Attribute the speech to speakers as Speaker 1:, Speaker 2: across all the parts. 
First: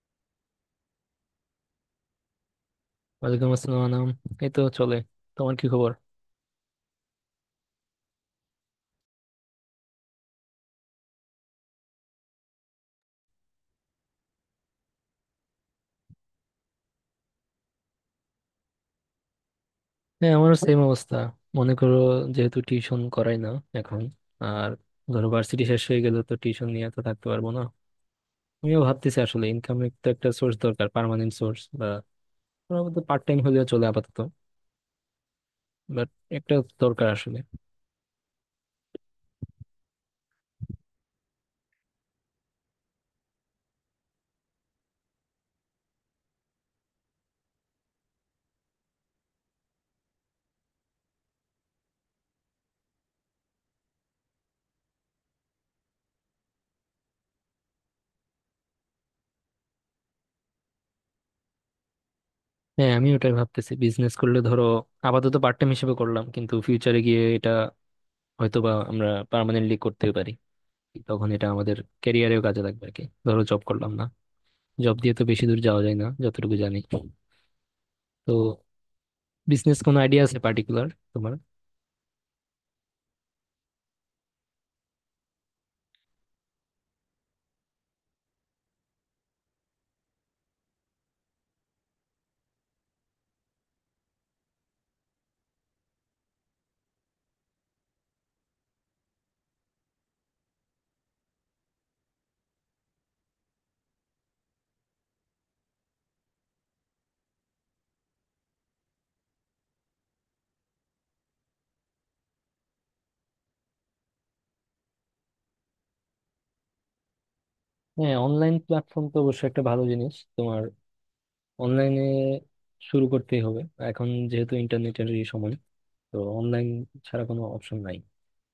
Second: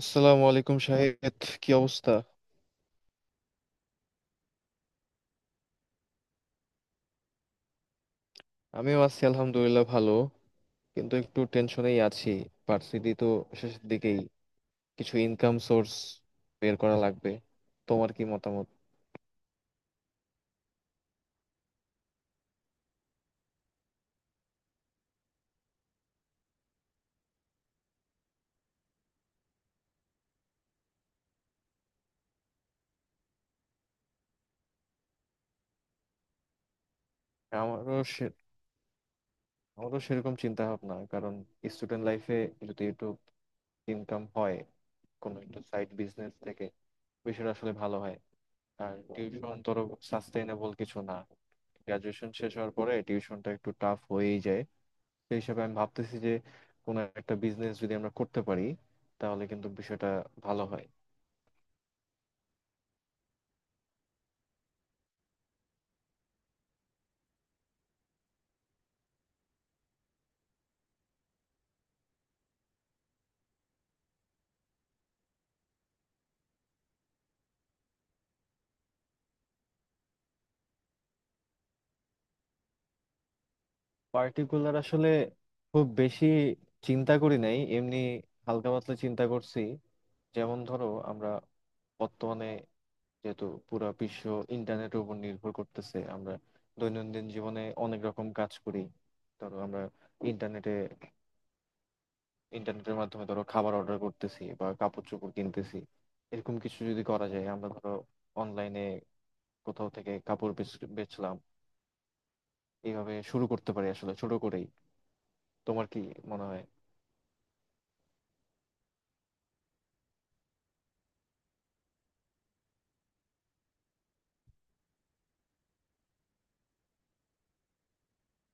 Speaker 1: আসসালামু আলাইকুম শাহেদ, কি অবস্থা?
Speaker 2: ওয়ালাইকুম আসসালাম আনাম। এই তো চলে। তোমার কি খবর?
Speaker 1: আমিও আছি আলহামদুলিল্লাহ ভালো, কিন্তু একটু টেনশনেই আছি। ভার্সিটি তো শেষের দিকেই, কিছু ইনকাম সোর্স বের করা লাগবে। তোমার কি মতামত?
Speaker 2: হ্যাঁ, আমারও সেম অবস্থা। মনে করো, যেহেতু টিউশন করাই না এখন, আর ধরো ভার্সিটি শেষ হয়ে গেলে তো টিউশন নিয়ে তো থাকতে পারবো না। আমিও ভাবতেছি, আসলে ইনকামের তো একটা সোর্স দরকার, পার্মানেন্ট সোর্স বা পার্ট টাইম হলেও চলে আপাতত, বাট একটা দরকার আসলে।
Speaker 1: আমারও সে- আমারও সেরকম চিন্তা ভাবনা, কারণ স্টুডেন্ট লাইফে যদি একটু ইনকাম হয় কোনো একটা সাইড বিজনেস থেকে, বিষয়টা আসলে ভালো হয়। আর টিউশন ধরো সাস্টেইনেবল কিছু না, গ্রাজুয়েশন শেষ হওয়ার পরে টিউশনটা একটু টাফ হয়েই যায়। সেই হিসাবে আমি ভাবতেছি যে কোনো একটা বিজনেস যদি আমরা করতে পারি তাহলে কিন্তু বিষয়টা ভালো হয়।
Speaker 2: হ্যাঁ, আমি ওটাই ভাবতেছি, বিজনেস করলে ধরো আপাতত পার্ট টাইম হিসেবে করলাম কিন্তু ফিউচারে গিয়ে এটা হয়তোবা আমরা পার্মানেন্টলি করতে পারি, তখন এটা আমাদের ক্যারিয়ারেও কাজে লাগবে আর কি। ধরো জব করলাম, না জব দিয়ে তো বেশি দূর যাওয়া যায় না যতটুকু জানি। তো বিজনেস কোনো আইডিয়া আছে পার্টিকুলার তোমার?
Speaker 1: পার্টিকুলার আসলে খুব বেশি চিন্তা করি নাই, এমনি হালকা পাতলা চিন্তা করছি। যেমন ধরো, আমরা বর্তমানে যেহেতু পুরো বিশ্ব ইন্টারনেটের উপর নির্ভর করতেছে, আমরা দৈনন্দিন জীবনে অনেক রকম কাজ করি। ধরো আমরা ইন্টারনেটে ইন্টারনেটের মাধ্যমে ধরো খাবার অর্ডার করতেছি বা কাপড় চোপড় কিনতেছি, এরকম কিছু যদি করা যায়। আমরা ধরো অনলাইনে কোথাও থেকে কাপড় বেচলাম, এইভাবে শুরু করতে পারি আসলে ছোট করেই। তোমার কি মনে হয়?
Speaker 2: হ্যাঁ, অনলাইন প্ল্যাটফর্ম তো অবশ্যই একটা ভালো জিনিস। তোমার অনলাইনে শুরু করতেই হবে, এখন যেহেতু ইন্টারনেটের সময়, তো অনলাইন ছাড়া কোনো অপশন নাই।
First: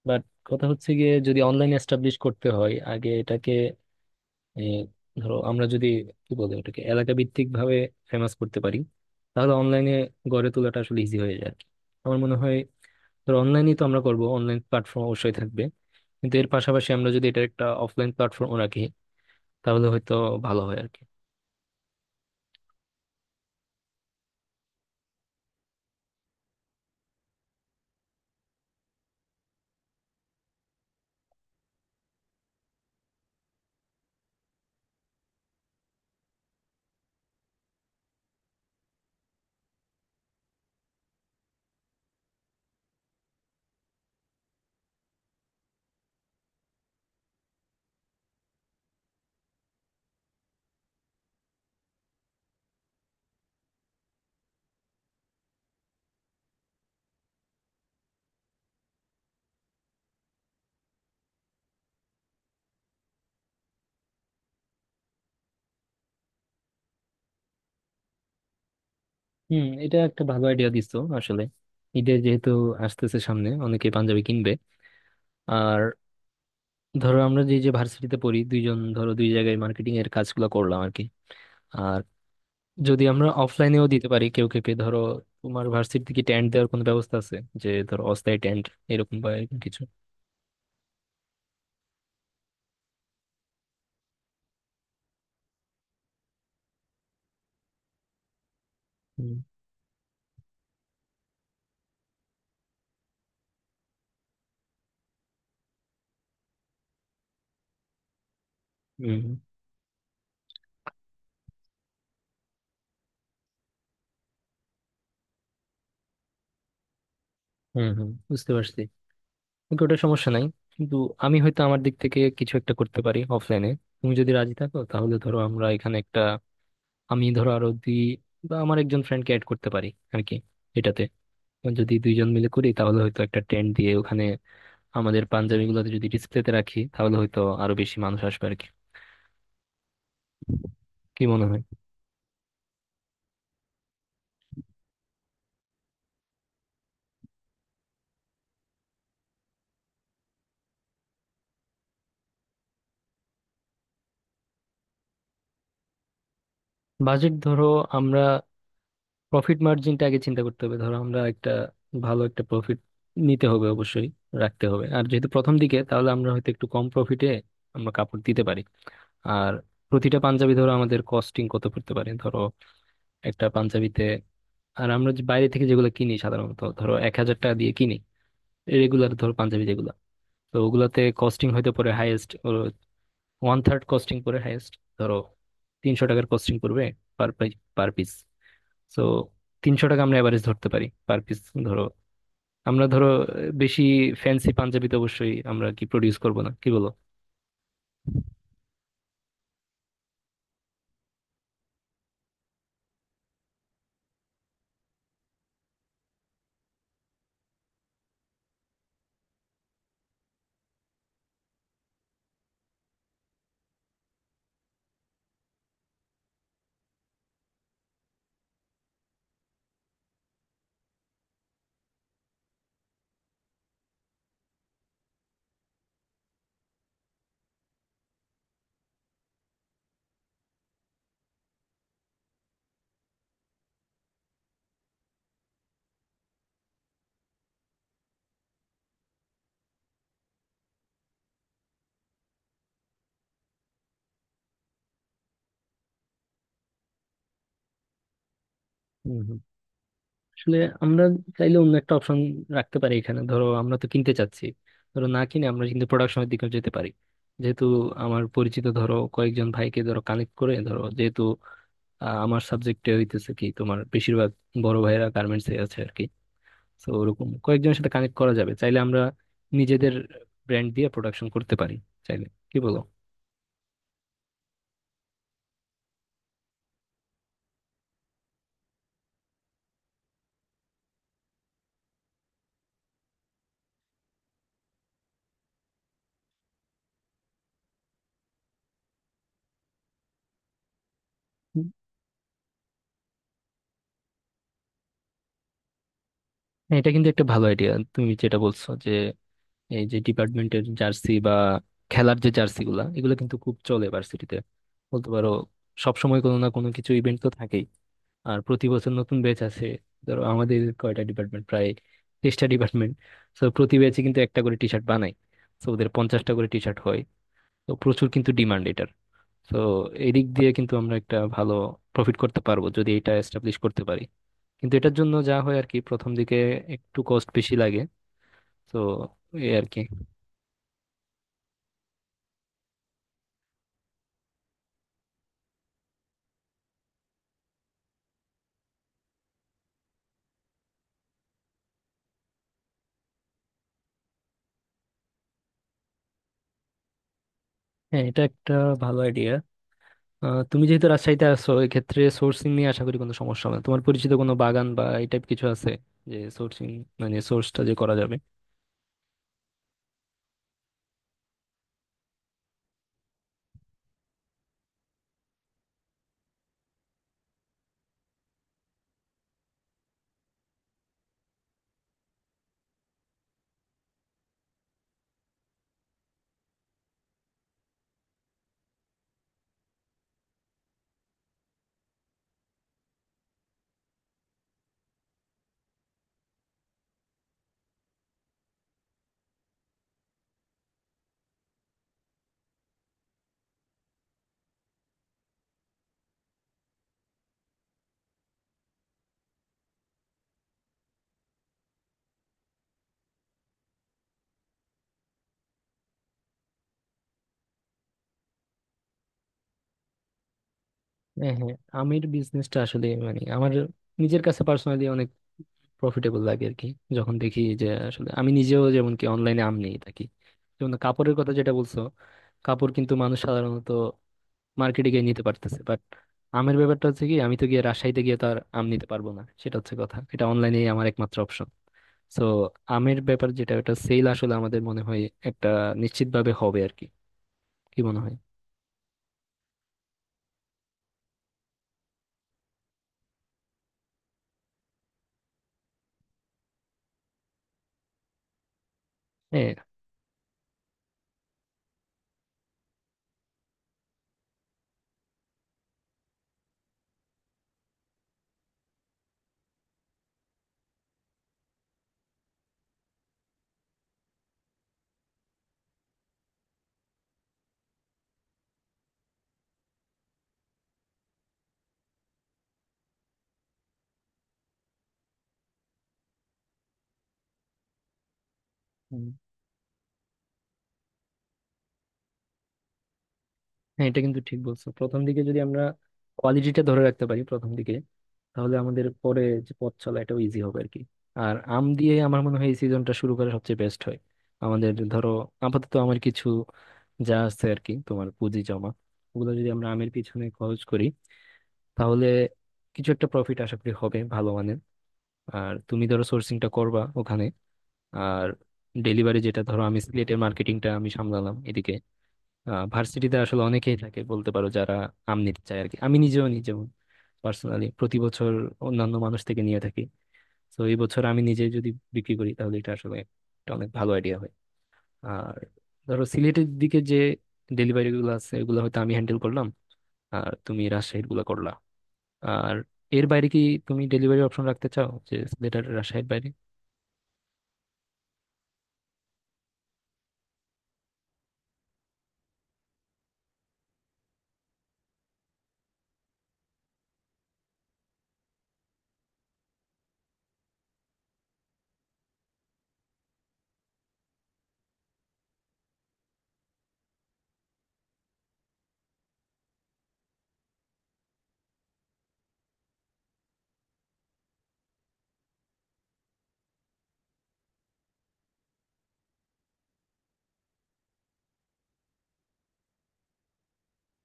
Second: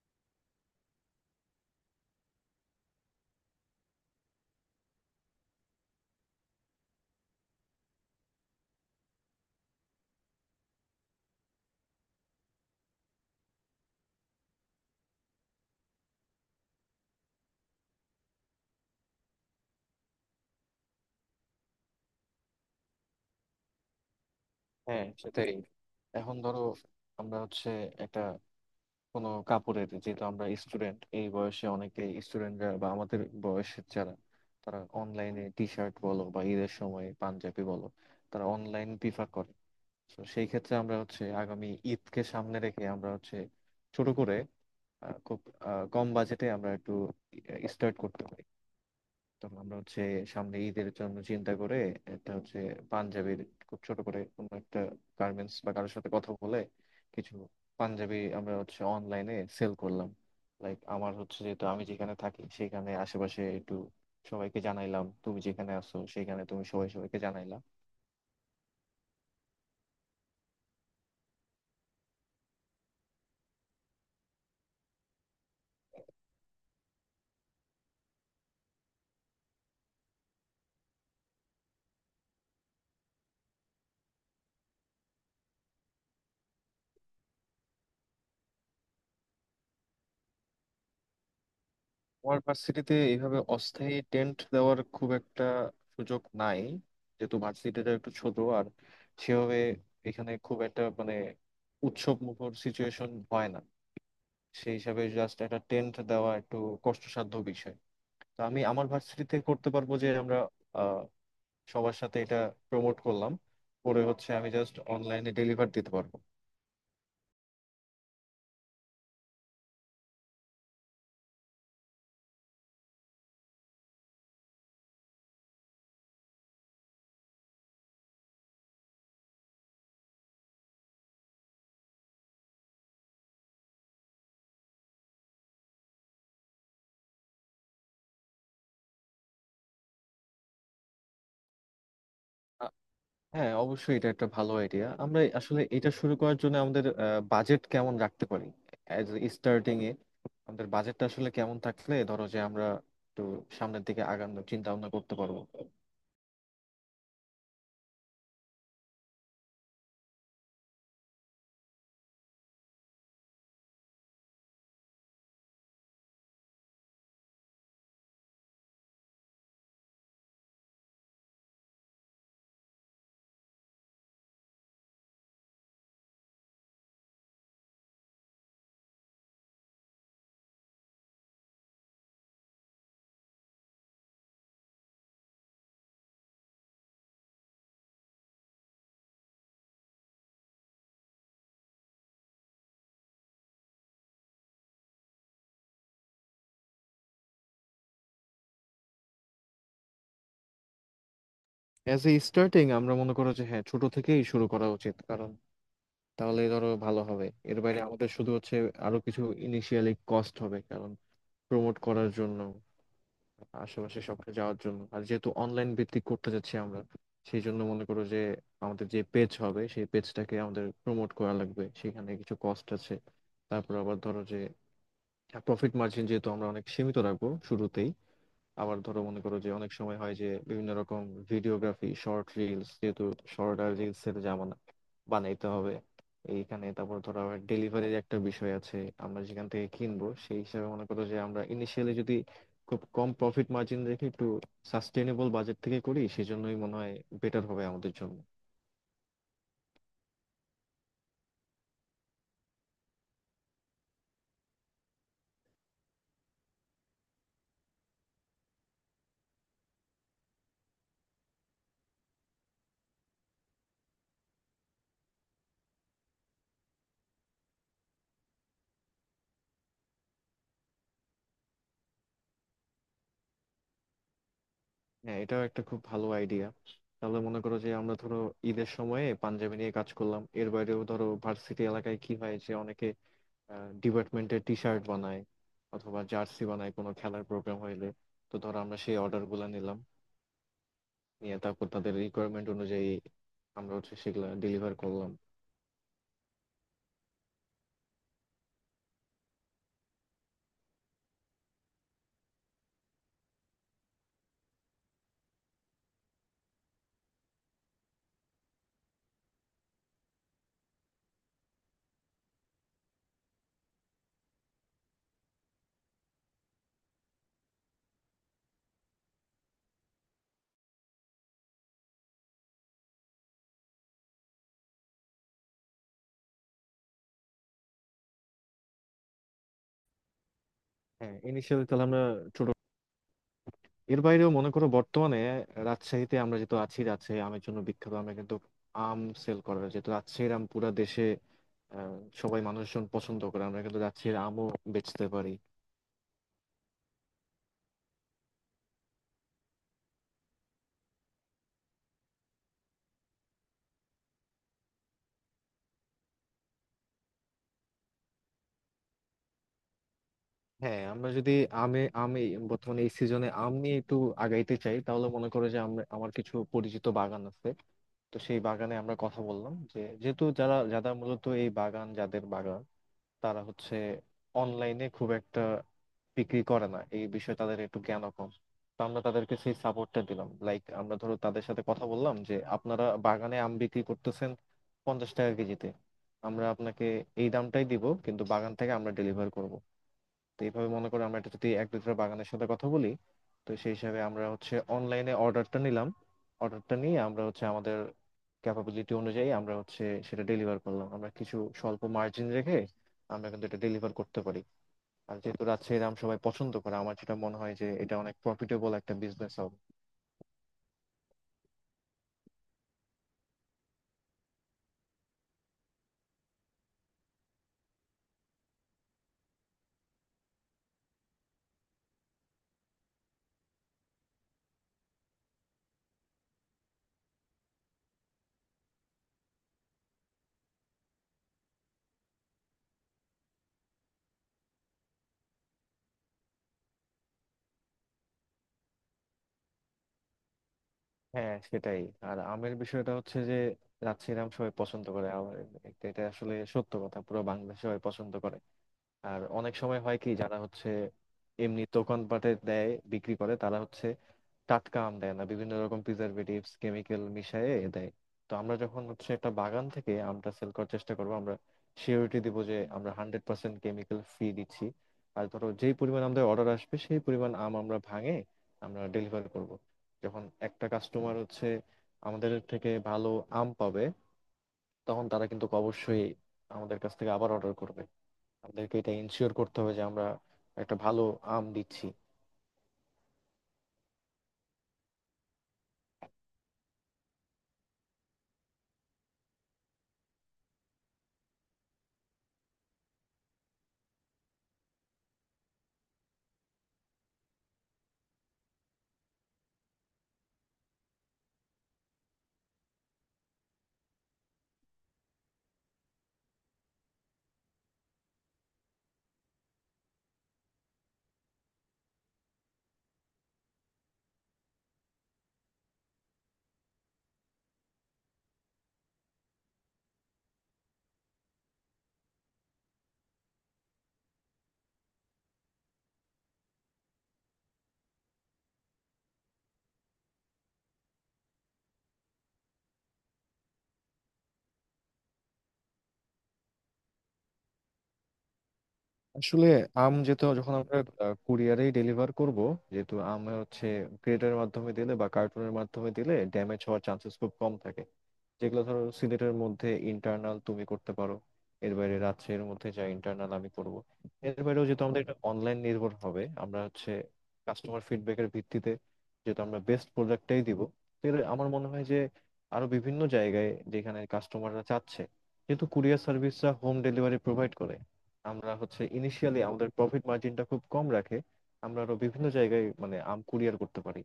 Speaker 2: বাট কথা হচ্ছে গিয়ে, যদি অনলাইন এস্টাবলিশ করতে হয় আগে এটাকে এ, ধরো আমরা যদি কি বলে ওটাকে এলাকা ভিত্তিক ভাবে ফেমাস করতে পারি তাহলে অনলাইনে গড়ে তোলাটা আসলে ইজি হয়ে যায় আর কি। আমার মনে হয় ধরো অনলাইনেই তো আমরা করবো, অনলাইন প্ল্যাটফর্ম অবশ্যই থাকবে, কিন্তু এর পাশাপাশি আমরা যদি এটার একটা অফলাইন প্ল্যাটফর্ম রাখি তাহলে হয়তো ভালো হয় আর কি।
Speaker 1: হ্যাঁ, সেটাই। এখন ধরো আমরা হচ্ছে একটা কোনো কাপড়ের, যেহেতু আমরা স্টুডেন্ট, এই বয়সে অনেকে স্টুডেন্টরা বা আমাদের বয়সের যারা, তারা অনলাইনে টি শার্ট বলো বা ঈদের সময় পাঞ্জাবি বলো, তারা অনলাইন প্রিফার করে। তো সেই ক্ষেত্রে আমরা হচ্ছে আগামী ঈদকে সামনে রেখে আমরা হচ্ছে ছোট করে খুব কম বাজেটে আমরা একটু স্টার্ট করতে পারি। তখন আমরা হচ্ছে সামনে ঈদের জন্য চিন্তা করে একটা হচ্ছে পাঞ্জাবির খুব ছোট করে কোনো একটা গার্মেন্টস বা কারোর সাথে কথা বলে কিছু পাঞ্জাবি আমরা হচ্ছে অনলাইনে সেল করলাম। লাইক আমার হচ্ছে যেহেতু আমি যেখানে থাকি সেখানে আশেপাশে একটু সবাইকে জানাইলাম, তুমি যেখানে আছো সেখানে তুমি সবাই সবাইকে জানাইলা।
Speaker 2: হুম, এটা একটা ভালো আইডিয়া দিছো আসলে। ঈদে যেহেতু আসতেছে সামনে, অনেকে পাঞ্জাবি কিনবে। আর ধরো আমরা যে যে ভার্সিটিতে পড়ি দুইজন, ধরো দুই জায়গায় মার্কেটিং এর কাজগুলো করলাম আর কি। আর যদি আমরা অফলাইনেও দিতে পারি কেউ কেউকে ধরো, তোমার ভার্সিটি থেকে টেন্ট দেওয়ার কোনো ব্যবস্থা আছে? যে ধরো অস্থায়ী টেন্ট এরকম বা এরকম কিছু।
Speaker 1: আমার ভার্সিটিতে এইভাবে অস্থায়ী টেন্ট দেওয়ার খুব একটা সুযোগ নাই, যেহেতু ভার্সিটিটা একটু ছোট আর
Speaker 2: হুম,
Speaker 1: সেভাবে এখানে খুব একটা মানে উৎসব মুখর সিচুয়েশন হয় না। সেই হিসাবে জাস্ট একটা টেন্ট দেওয়া একটু কষ্টসাধ্য বিষয়। তো আমি আমার
Speaker 2: হুম,
Speaker 1: ভার্সিটিতে করতে পারবো যে আমরা আহ, সবার সাথে এটা প্রমোট করলাম, পরে হচ্ছে আমি জাস্ট অনলাইনে ডেলিভার দিতে পারবো।
Speaker 2: হুম, হুম, বুঝতে পারছি। ওকে, ওটা সমস্যা নাই। কিন্তু আমি হয়তো আমার দিক থেকে কিছু একটা করতে পারি অফলাইনে। তুমি যদি রাজি থাকো তাহলে ধরো আমরা এখানে একটা, আমি ধরো আরো দুই বা আমার একজন ফ্রেন্ডকে অ্যাড করতে পারি আর কি। এটাতে যদি দুইজন মিলে করি তাহলে হয়তো একটা ট্রেন্ড দিয়ে ওখানে আমাদের পাঞ্জাবিগুলোতে যদি ডিসপ্লেতে রাখি তাহলে হয়তো আরো বেশি মানুষ আসবে আর কি। কি মনে হয়?
Speaker 1: আ- হ্যাঁ, অবশ্যই এটা একটা ভালো আইডিয়া। আমরা আসলে এটা শুরু করার জন্য আমাদের বাজেট কেমন রাখতে পারি অ্যাজ স্টার্টিং এ? আমাদের বাজেটটা আসলে কেমন থাকলে ধরো যে আমরা একটু সামনের দিকে আগানোর চিন্তা ভাবনা করতে পারবো?
Speaker 2: বাজেট ধরো আমরা প্রফিট মার্জিনটা আগে চিন্তা করতে হবে। ধরো আমরা একটা ভালো একটা প্রফিট নিতে হবে অবশ্যই, রাখতে হবে। আর যেহেতু প্রথম দিকে, তাহলে আমরা হয়তো একটু কম প্রফিটে আমরা কাপড় দিতে পারি। আর প্রতিটা পাঞ্জাবি ধরো আমাদের কস্টিং কত পড়তে পারে ধরো একটা পাঞ্জাবিতে। আর আমরা যে বাইরে থেকে যেগুলো কিনি সাধারণত, ধরো 1,000 টাকা দিয়ে কিনি, রেগুলার ধরো পাঞ্জাবি যেগুলো, তো ওগুলাতে কস্টিং হয়তো পড়ে হাইয়েস্ট ওয়ান থার্ড, কস্টিং পড়ে হাইয়েস্ট ধরো 300 টাকার কস্টিং পড়বে পার পার পিস। তো 300 টাকা আমরা এভারেজ ধরতে পারি পার পিস। ধরো আমরা ধরো বেশি ফ্যান্সি পাঞ্জাবি তো অবশ্যই আমরা কি প্রডিউস করব না, কি বলো?
Speaker 1: অ্যাজ এ স্টার্টিং আমরা মনে করো যে হ্যাঁ, ছোট থেকেই শুরু করা উচিত, কারণ তাহলে ধরো ভালো হবে। এর বাইরে আমাদের শুধু হচ্ছে আরো কিছু ইনিশিয়ালি কস্ট হবে, কারণ প্রমোট করার জন্য আশেপাশে সবকে যাওয়ার জন্য। আর যেহেতু অনলাইন ভিত্তিক করতে যাচ্ছি আমরা, সেই জন্য মনে করো যে আমাদের যে পেজ হবে সেই পেজটাকে আমাদের প্রমোট করা লাগবে, সেখানে কিছু কস্ট আছে। তারপর আবার ধরো যে প্রফিট মার্জিন যেহেতু আমরা অনেক সীমিত রাখবো শুরুতেই, আবার ধরো মনে করো যে অনেক সময় হয় যে বিভিন্ন রকম ভিডিওগ্রাফি, শর্ট রিলস, যেহেতু শর্ট আর রিলস এর জামানা, বানাইতে হবে এইখানে। তারপর ধরো আবার ডেলিভারির একটা বিষয় আছে, আমরা যেখান থেকে কিনবো সেই হিসাবে মনে করো যে আমরা ইনিশিয়ালি যদি খুব কম প্রফিট মার্জিন রেখে একটু সাস্টেনেবল বাজেট থেকে করি, সেজন্যই মনে হয় বেটার হবে আমাদের জন্য।
Speaker 2: হুম, হুম, আসলে আমরা চাইলে অন্য একটা অপশন রাখতে পারি এখানে। ধরো আমরা তো কিনতে চাচ্ছি, ধরো না কিনে আমরা কিন্তু প্রোডাকশনের দিকে যেতে পারি যেহেতু আমার পরিচিত ধরো কয়েকজন ভাইকে ধরো কানেক্ট করে ধরো, যেহেতু আমার সাবজেক্টে হইতেছে কি, তোমার বেশিরভাগ বড় ভাইয়েরা গার্মেন্টস এ আছে আর কি। তো ওরকম কয়েকজনের সাথে কানেক্ট করা যাবে। চাইলে আমরা নিজেদের ব্র্যান্ড দিয়ে প্রোডাকশন করতে পারি চাইলে। কি বলো?
Speaker 1: হ্যাঁ, এটাও একটা খুব ভালো আইডিয়া। তাহলে মনে করো যে আমরা ধরো ঈদের সময়ে পাঞ্জাবি নিয়ে কাজ করলাম, এর বাইরেও ধরো ভার্সিটি এলাকায় কি হয় যে অনেকে ডিপার্টমেন্টের টি শার্ট বানায় অথবা জার্সি বানায় কোনো খেলার প্রোগ্রাম হইলে। তো ধরো আমরা সেই অর্ডার গুলা নিলাম, নিয়ে
Speaker 2: হুম।
Speaker 1: তারপর তাদের রিকোয়ারমেন্ট অনুযায়ী আমরা হচ্ছে সেগুলা ডেলিভার করলাম।
Speaker 2: হ্যাঁ, এটা কিন্তু একটা ভালো আইডিয়া তুমি যেটা বলছো যে, এই যে ডিপার্টমেন্টের জার্সি বা খেলার যে জার্সি গুলা, এগুলো কিন্তু খুব চলে ভার্সিটিতে, বলতে পারো সবসময় কোনো না কোনো কিছু ইভেন্ট তো থাকেই। আর প্রতি বছর নতুন ব্যাচ আছে। ধরো আমাদের কয়টা ডিপার্টমেন্ট, প্রায় 23টা ডিপার্টমেন্ট, তো প্রতি ব্যাচে কিন্তু একটা করে টি শার্ট বানায়, তো ওদের 50টা করে টি শার্ট হয়। তো প্রচুর কিন্তু ডিমান্ড। তো এদিক দিয়ে কিন্তু আমরা একটা ভালো প্রফিট করতে পারবো যদি এটা এস্টাবলিশ করতে পারি। কিন্তু এটার জন্য যা হয় আর কি প্রথম দিকে একটু কস্ট বেশি লাগে। তো এই আর কি।
Speaker 1: হ্যাঁ, ইনিশিয়ালি তাহলে আমরা ছোট, এর বাইরেও মনে করো বর্তমানে রাজশাহীতে আমরা যেহেতু আছি, রাজশাহী আমের জন্য বিখ্যাত, আমরা কিন্তু আম সেল করা হয়। যেহেতু রাজশাহীর আম পুরা দেশে আহ, সবাই মানুষজন পছন্দ করে, আমরা কিন্তু রাজশাহীর আমও বেচতে পারি।
Speaker 2: হ্যাঁ, এটা একটা ভালো আইডিয়া। তুমি যেহেতু রাজশাহীতে আসো, এক্ষেত্রে সোর্সিং নিয়ে আশা করি কোনো সমস্যা হবে না। তোমার পরিচিত কোনো বাগান বা এই টাইপ কিছু আছে যে সোর্সিং, মানে সোর্সটা যে করা যাবে?
Speaker 1: হ্যাঁ, আমরা যদি আমে আমি বর্তমানে এই সিজনে আম নিয়ে একটু আগাইতে চাই, তাহলে মনে করো যে আমরা, আমার কিছু পরিচিত বাগান আছে। তো সেই বাগানে আমরা কথা বললাম যে যেহেতু যারা যারা মূলত এই বাগান যাদের বাগান, তারা হচ্ছে অনলাইনে খুব একটা বিক্রি করে না, এই বিষয়ে তাদের একটু জ্ঞান কম। তো আমরা তাদেরকে সেই সাপোর্টটা দিলাম। লাইক আমরা ধরো তাদের সাথে কথা বললাম যে আপনারা বাগানে আম বিক্রি করতেছেন 50 টাকা কেজিতে, আমরা আপনাকে এই দামটাই দিব, কিন্তু বাগান থেকে আমরা ডেলিভার করব। তো এইভাবে মনে করো আমরা এটা যদি এক দুটো বাগানের সাথে কথা বলি, তো সেই হিসাবে আমরা হচ্ছে অনলাইনে অর্ডারটা নিলাম, অর্ডারটা নিয়ে আমরা হচ্ছে আমাদের ক্যাপাবিলিটি অনুযায়ী আমরা হচ্ছে সেটা ডেলিভার করলাম। আমরা কিছু স্বল্প মার্জিন রেখে আমরা কিন্তু এটা ডেলিভার করতে পারি। আর যেহেতু রাজশাহীর আম সবাই পছন্দ করে, আমার যেটা মনে হয় যে এটা অনেক প্রফিটেবল একটা বিজনেস হবে।
Speaker 2: হ্যাঁ, হ্যাঁ, আমের বিজনেসটা আসলে মানে আমার নিজের কাছে পার্সোনালি প্রফিটেবল লাগে আর কি, যখন দেখি যে আসলে আমি নিজেও যেমন কি অনলাইনে আম নিয়ে থাকি। যেমন কাপড়ের কথা যেটা বলছো, কাপড় কিন্তু মানুষ সাধারণত মার্কেটে গিয়ে নিতে পারতেছে বাট আমের ব্যাপারটা হচ্ছে কি, আমি তো গিয়ে রাজশাহীতে গিয়ে তো আর আম নিতে পারবো না, সেটা হচ্ছে কথা। এটা অনলাইনেই আমার একমাত্র অপশন। সো আমের ব্যাপার যেটা, ওটা সেল আসলে আমাদের মনে হয় একটা নিশ্চিতভাবে হবে আর কি। কি মনে হয়?
Speaker 1: হ্যাঁ, সেটাই। আর আমের বিষয়টা হচ্ছে যে রাজশাহীর আম সবাই পছন্দ করে, আর এটা এটা আসলে সত্য কথা, পুরো বাংলাদেশ সবাই পছন্দ করে। আর
Speaker 2: হ্যাঁ,
Speaker 1: অনেক সময় হয় কি যারা হচ্ছে এমনি দোকানপাটে দেয় বিক্রি করে, তারা হচ্ছে টাটকা আম দেয় না, বিভিন্ন রকম প্রিজারভেটিভস কেমিক্যাল মিশিয়ে দেয়। তো আমরা যখন হচ্ছে একটা বাগান থেকে আমটা সেল করার চেষ্টা করবো, আমরা সিওরিটি দিব যে আমরা 100% কেমিক্যাল ফ্রি দিচ্ছি। আর ধরো যেই পরিমাণ আমাদের অর্ডার আসবে সেই পরিমাণ আম আমরা ভাঙে আমরা ডেলিভার করব। যখন একটা কাস্টমার হচ্ছে আমাদের থেকে ভালো আম পাবে, তখন তারা কিন্তু অবশ্যই আমাদের কাছ থেকে আবার অর্ডার করবে। আমাদেরকে এটা ইনশিওর করতে হবে যে আমরা একটা ভালো আম দিচ্ছি।
Speaker 2: হ্যাঁ, এটা কিন্তু ঠিক বলছো। প্রথম দিকে যদি আমরা কোয়ালিটিটা ধরে রাখতে পারি প্রথম দিকে, তাহলে আমাদের পরে যে পথ চলা এটাও ইজি হবে আর কি। আর আম দিয়ে আমার মনে হয় এই সিজনটা শুরু করা সবচেয়ে বেস্ট হয়। আমাদের ধরো আপাতত আমার কিছু যা আছে আর কি, তোমার পুঁজি জমা, ওগুলো যদি আমরা আমের পিছনে খরচ করি, তাহলে কিছু একটা প্রফিট আশা করি হবে ভালো মানের। আর তুমি ধরো সোর্সিংটা করবা ওখানে। আর ডেলিভারি যেটা, ধরো আমি সিলেটের মার্কেটিংটা আমি সামলালাম এদিকে। ভার্সিটিতে আসলে অনেকেই থাকে বলতে পারো যারা আম নিতে চায় আর কি। আমি নিজেও নিজেও পার্সোনালি প্রতি বছর অন্যান্য মানুষ থেকে নিয়ে থাকি। তো এই বছর আমি নিজে যদি বিক্রি করি তাহলে এটা আসলে একটা অনেক ভালো আইডিয়া হয়। আর ধরো সিলেটের দিকে যে ডেলিভারি গুলো আছে এগুলো হয়তো আমি হ্যান্ডেল করলাম, আর তুমি রাজশাহীর গুলো করলা। আর এর বাইরে কি তুমি ডেলিভারি অপশন রাখতে চাও, যে সিলেটের রাজশাহীর বাইরে?
Speaker 1: আসলে আম যেহেতু, যখন আমরা কুরিয়ারেই ডেলিভার করব, যেহেতু আম হচ্ছে ক্রেটের মাধ্যমে দিলে বা কার্টুনের মাধ্যমে দিলে ড্যামেজ হওয়ার চান্সেস খুব কম থাকে, যেগুলো ধরো সিলেটের মধ্যে ইন্টারনাল তুমি করতে পারো, এর বাইরে রাজশাহীর মধ্যে যা ইন্টারনাল আমি করব। এর বাইরেও যেহেতু আমাদের এটা অনলাইন নির্ভর হবে, আমরা হচ্ছে কাস্টমার ফিডব্যাকের ভিত্তিতে, যেহেতু আমরা বেস্ট প্রোডাক্টটাই দিব, তো এর আমার মনে হয় যে আরো বিভিন্ন জায়গায় যেখানে কাস্টমাররা চাচ্ছে, যেহেতু কুরিয়ার সার্ভিসরা হোম ডেলিভারি প্রোভাইড করে, আমরা হচ্ছে ইনিশিয়ালি আমাদের প্রফিট মার্জিনটা খুব কম রাখে আমরা আরো বিভিন্ন জায়গায় মানে আম কুরিয়ার করতে পারি।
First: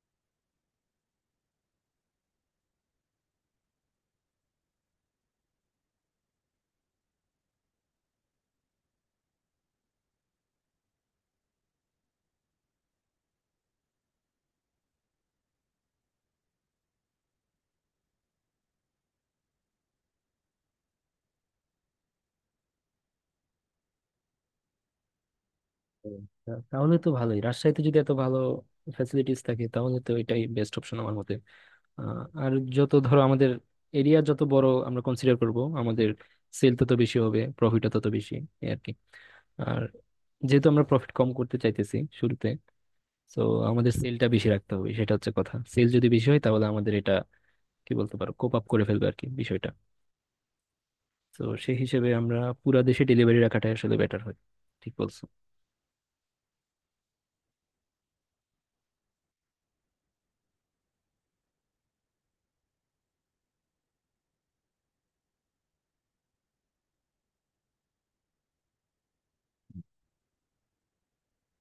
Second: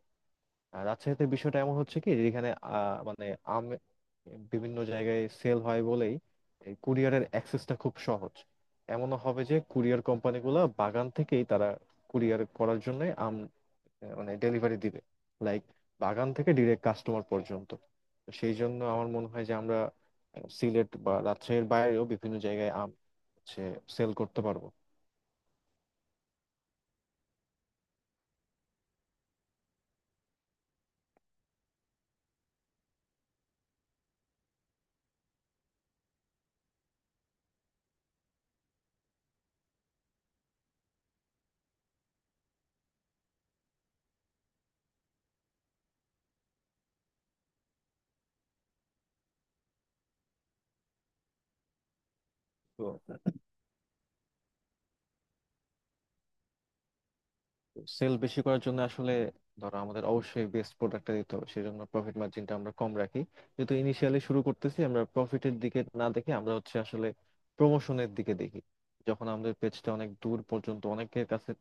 Speaker 1: আর রাজশাহীতে বিষয়টা এমন হচ্ছে কি যে এখানে মানে আম বিভিন্ন জায়গায় সেল হয় বলেই এই কুরিয়ারের অ্যাক্সেসটা খুব সহজ। এমনও হবে যে কুরিয়ার কোম্পানিগুলো বাগান থেকেই তারা কুরিয়ার করার জন্য আম মানে ডেলিভারি দিবে, লাইক বাগান থেকে ডিরেক্ট কাস্টমার পর্যন্ত। তো সেই জন্য আমার মনে হয় যে আমরা সিলেট বা রাজশাহীর বাইরেও বিভিন্ন জায়গায় আম হচ্ছে সেল করতে পারবো।
Speaker 2: হুম। তাহলে তো ভালোই, রাজশাহীতে যদি এত ভালো ফ্যাসিলিটিস থাকে তাহলে তো এটাই বেস্ট অপশন আমার মতে। আর যত ধরো আমাদের এরিয়া যত বড় আমরা কনসিডার করব আমাদের সেল তত বেশি হবে, প্রফিটও তত বেশি। এই আর কি। আর যেহেতু আমরা প্রফিট কম করতে চাইতেছি শুরুতে, তো আমাদের সেলটা বেশি রাখতে হবে, সেটা হচ্ছে কথা। সেল যদি বেশি হয় তাহলে আমাদের এটা কি বলতে পারো কোপ আপ করে ফেলবে আর কি বিষয়টা। তো সেই হিসেবে আমরা পুরা দেশে ডেলিভারি রাখাটাই আসলে বেটার হয়। ঠিক বলছো।
Speaker 1: সেল বেশি করার জন্য আসলে, ধরো আমাদের অবশ্যই বেস্ট প্রোডাক্টটা দিতে হবে, সেজন্য প্রফিট মার্জিনটা আমরা কম রাখি। যেহেতু ইনিশিয়ালি শুরু করতেছি আমরা প্রফিটের দিকে না দেখে আমরা হচ্ছে আসলে প্রমোশনের দিকে দেখি। যখন আমাদের পেজটা অনেক দূর পর্যন্ত অনেকের কাছে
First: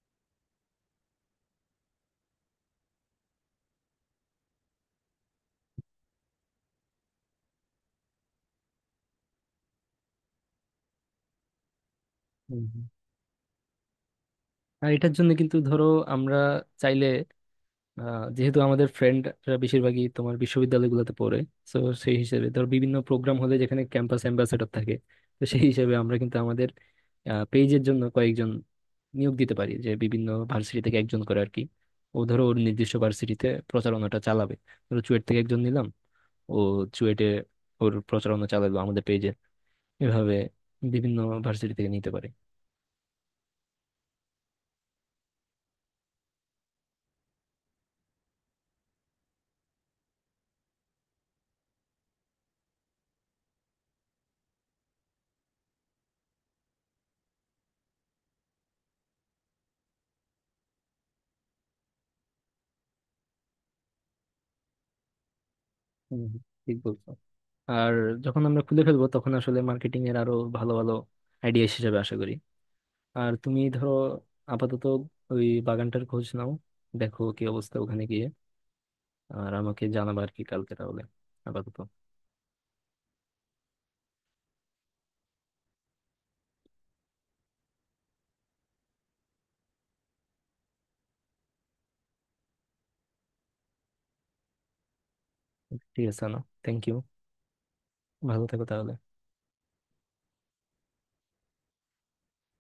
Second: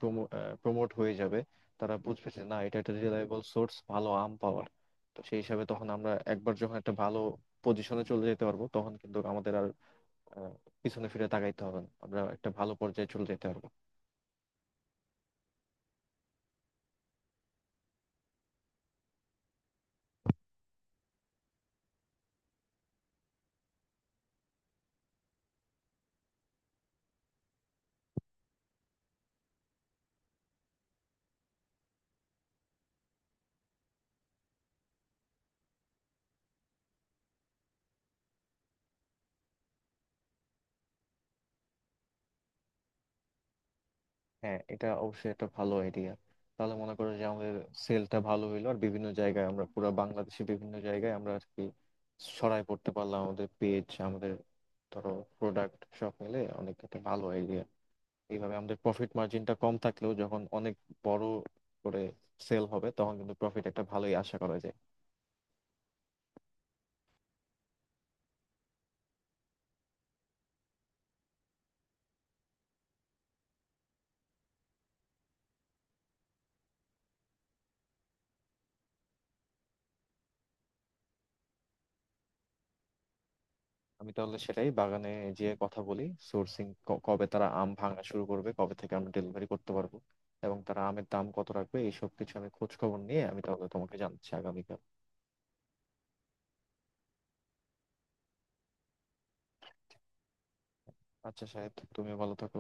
Speaker 1: প্রমোট হয়ে যাবে, তারা বুঝবে যে না, এটা একটা রিলায়েবল সোর্স ভালো আম পাওয়ার। তো সেই হিসাবে তখন আমরা একবার যখন একটা ভালো পজিশনে চলে যেতে পারবো, তখন কিন্তু আমাদের আর আহ, পিছনে ফিরে তাকাইতে হবে না, আমরা একটা
Speaker 2: হুম,
Speaker 1: ভালো
Speaker 2: হুম।
Speaker 1: পর্যায়ে চলে যেতে পারবো।
Speaker 2: আর এটার জন্য কিন্তু ধরো, আমরা চাইলে আহ, যেহেতু আমাদের ফ্রেন্ডরা বেশিরভাগই তোমার বিশ্ববিদ্যালয়গুলোতে পড়ে, তো সেই হিসেবে ধর বিভিন্ন প্রোগ্রাম হলে যেখানে ক্যাম্পাস অ্যাম্বাসেডর থাকে, তো সেই হিসেবে আমরা কিন্তু আমাদের পেজের জন্য কয়েকজন নিয়োগ দিতে পারি যে বিভিন্ন ভার্সিটি থেকে একজন করে আর কি। ও ধরো ওর নির্দিষ্ট ভার্সিটিতে প্রচারণাটা চালাবে। ধরো চুয়েট থেকে একজন নিলাম, ও চুয়েটে ওর প্রচারণা চালালো আমাদের পেজে। এভাবে বিভিন্ন ভার্সিটি থেকে নিতে পারে।
Speaker 1: হ্যাঁ, এটা অবশ্যই একটা ভালো আইডিয়া। তাহলে মনে করো যে আমাদের সেলটা ভালো হইলো আর বিভিন্ন জায়গায় আমরা পুরো বাংলাদেশে বিভিন্ন জায়গায় আমরা আর কি ছড়াই পড়তে পারলাম, আমাদের পেজ, আমাদের ধরো প্রোডাক্ট, সব মিলে অনেক একটা ভালো আইডিয়া। এইভাবে আমাদের প্রফিট মার্জিনটা কম থাকলেও যখন অনেক বড় করে সেল হবে তখন কিন্তু প্রফিট একটা ভালোই আশা করা যায়।
Speaker 2: হম, ঠিক বলছো। আর যখন আমরা খুলে ফেলবো তখন আসলে মার্কেটিং এর আরো ভালো ভালো আইডিয়া হিসেবে আশা করি। আর তুমি ধরো আপাতত ওই বাগানটার খোঁজ নাও, দেখো কি অবস্থা ওখানে গিয়ে। আর আমাকে জানাবা আর কি কালকে তাহলে আপাতত।
Speaker 1: আমি তাহলে সেটাই বাগানে যেয়ে কথা বলি, সোর্সিং, কবে তারা আম ভাঙা শুরু করবে, কবে থেকে আমরা ডেলিভারি করতে পারবো, এবং তারা আমের দাম কত রাখবে, এইসব কিছু আমি খোঁজ খবর নিয়ে আমি তাহলে তোমাকে জানাচ্ছি আগামীকাল।
Speaker 2: ঠিক আছে না? Thank you. ভালো থেকো তাহলে।
Speaker 1: আচ্ছা সাহেব, তুমিও ভালো থাকো।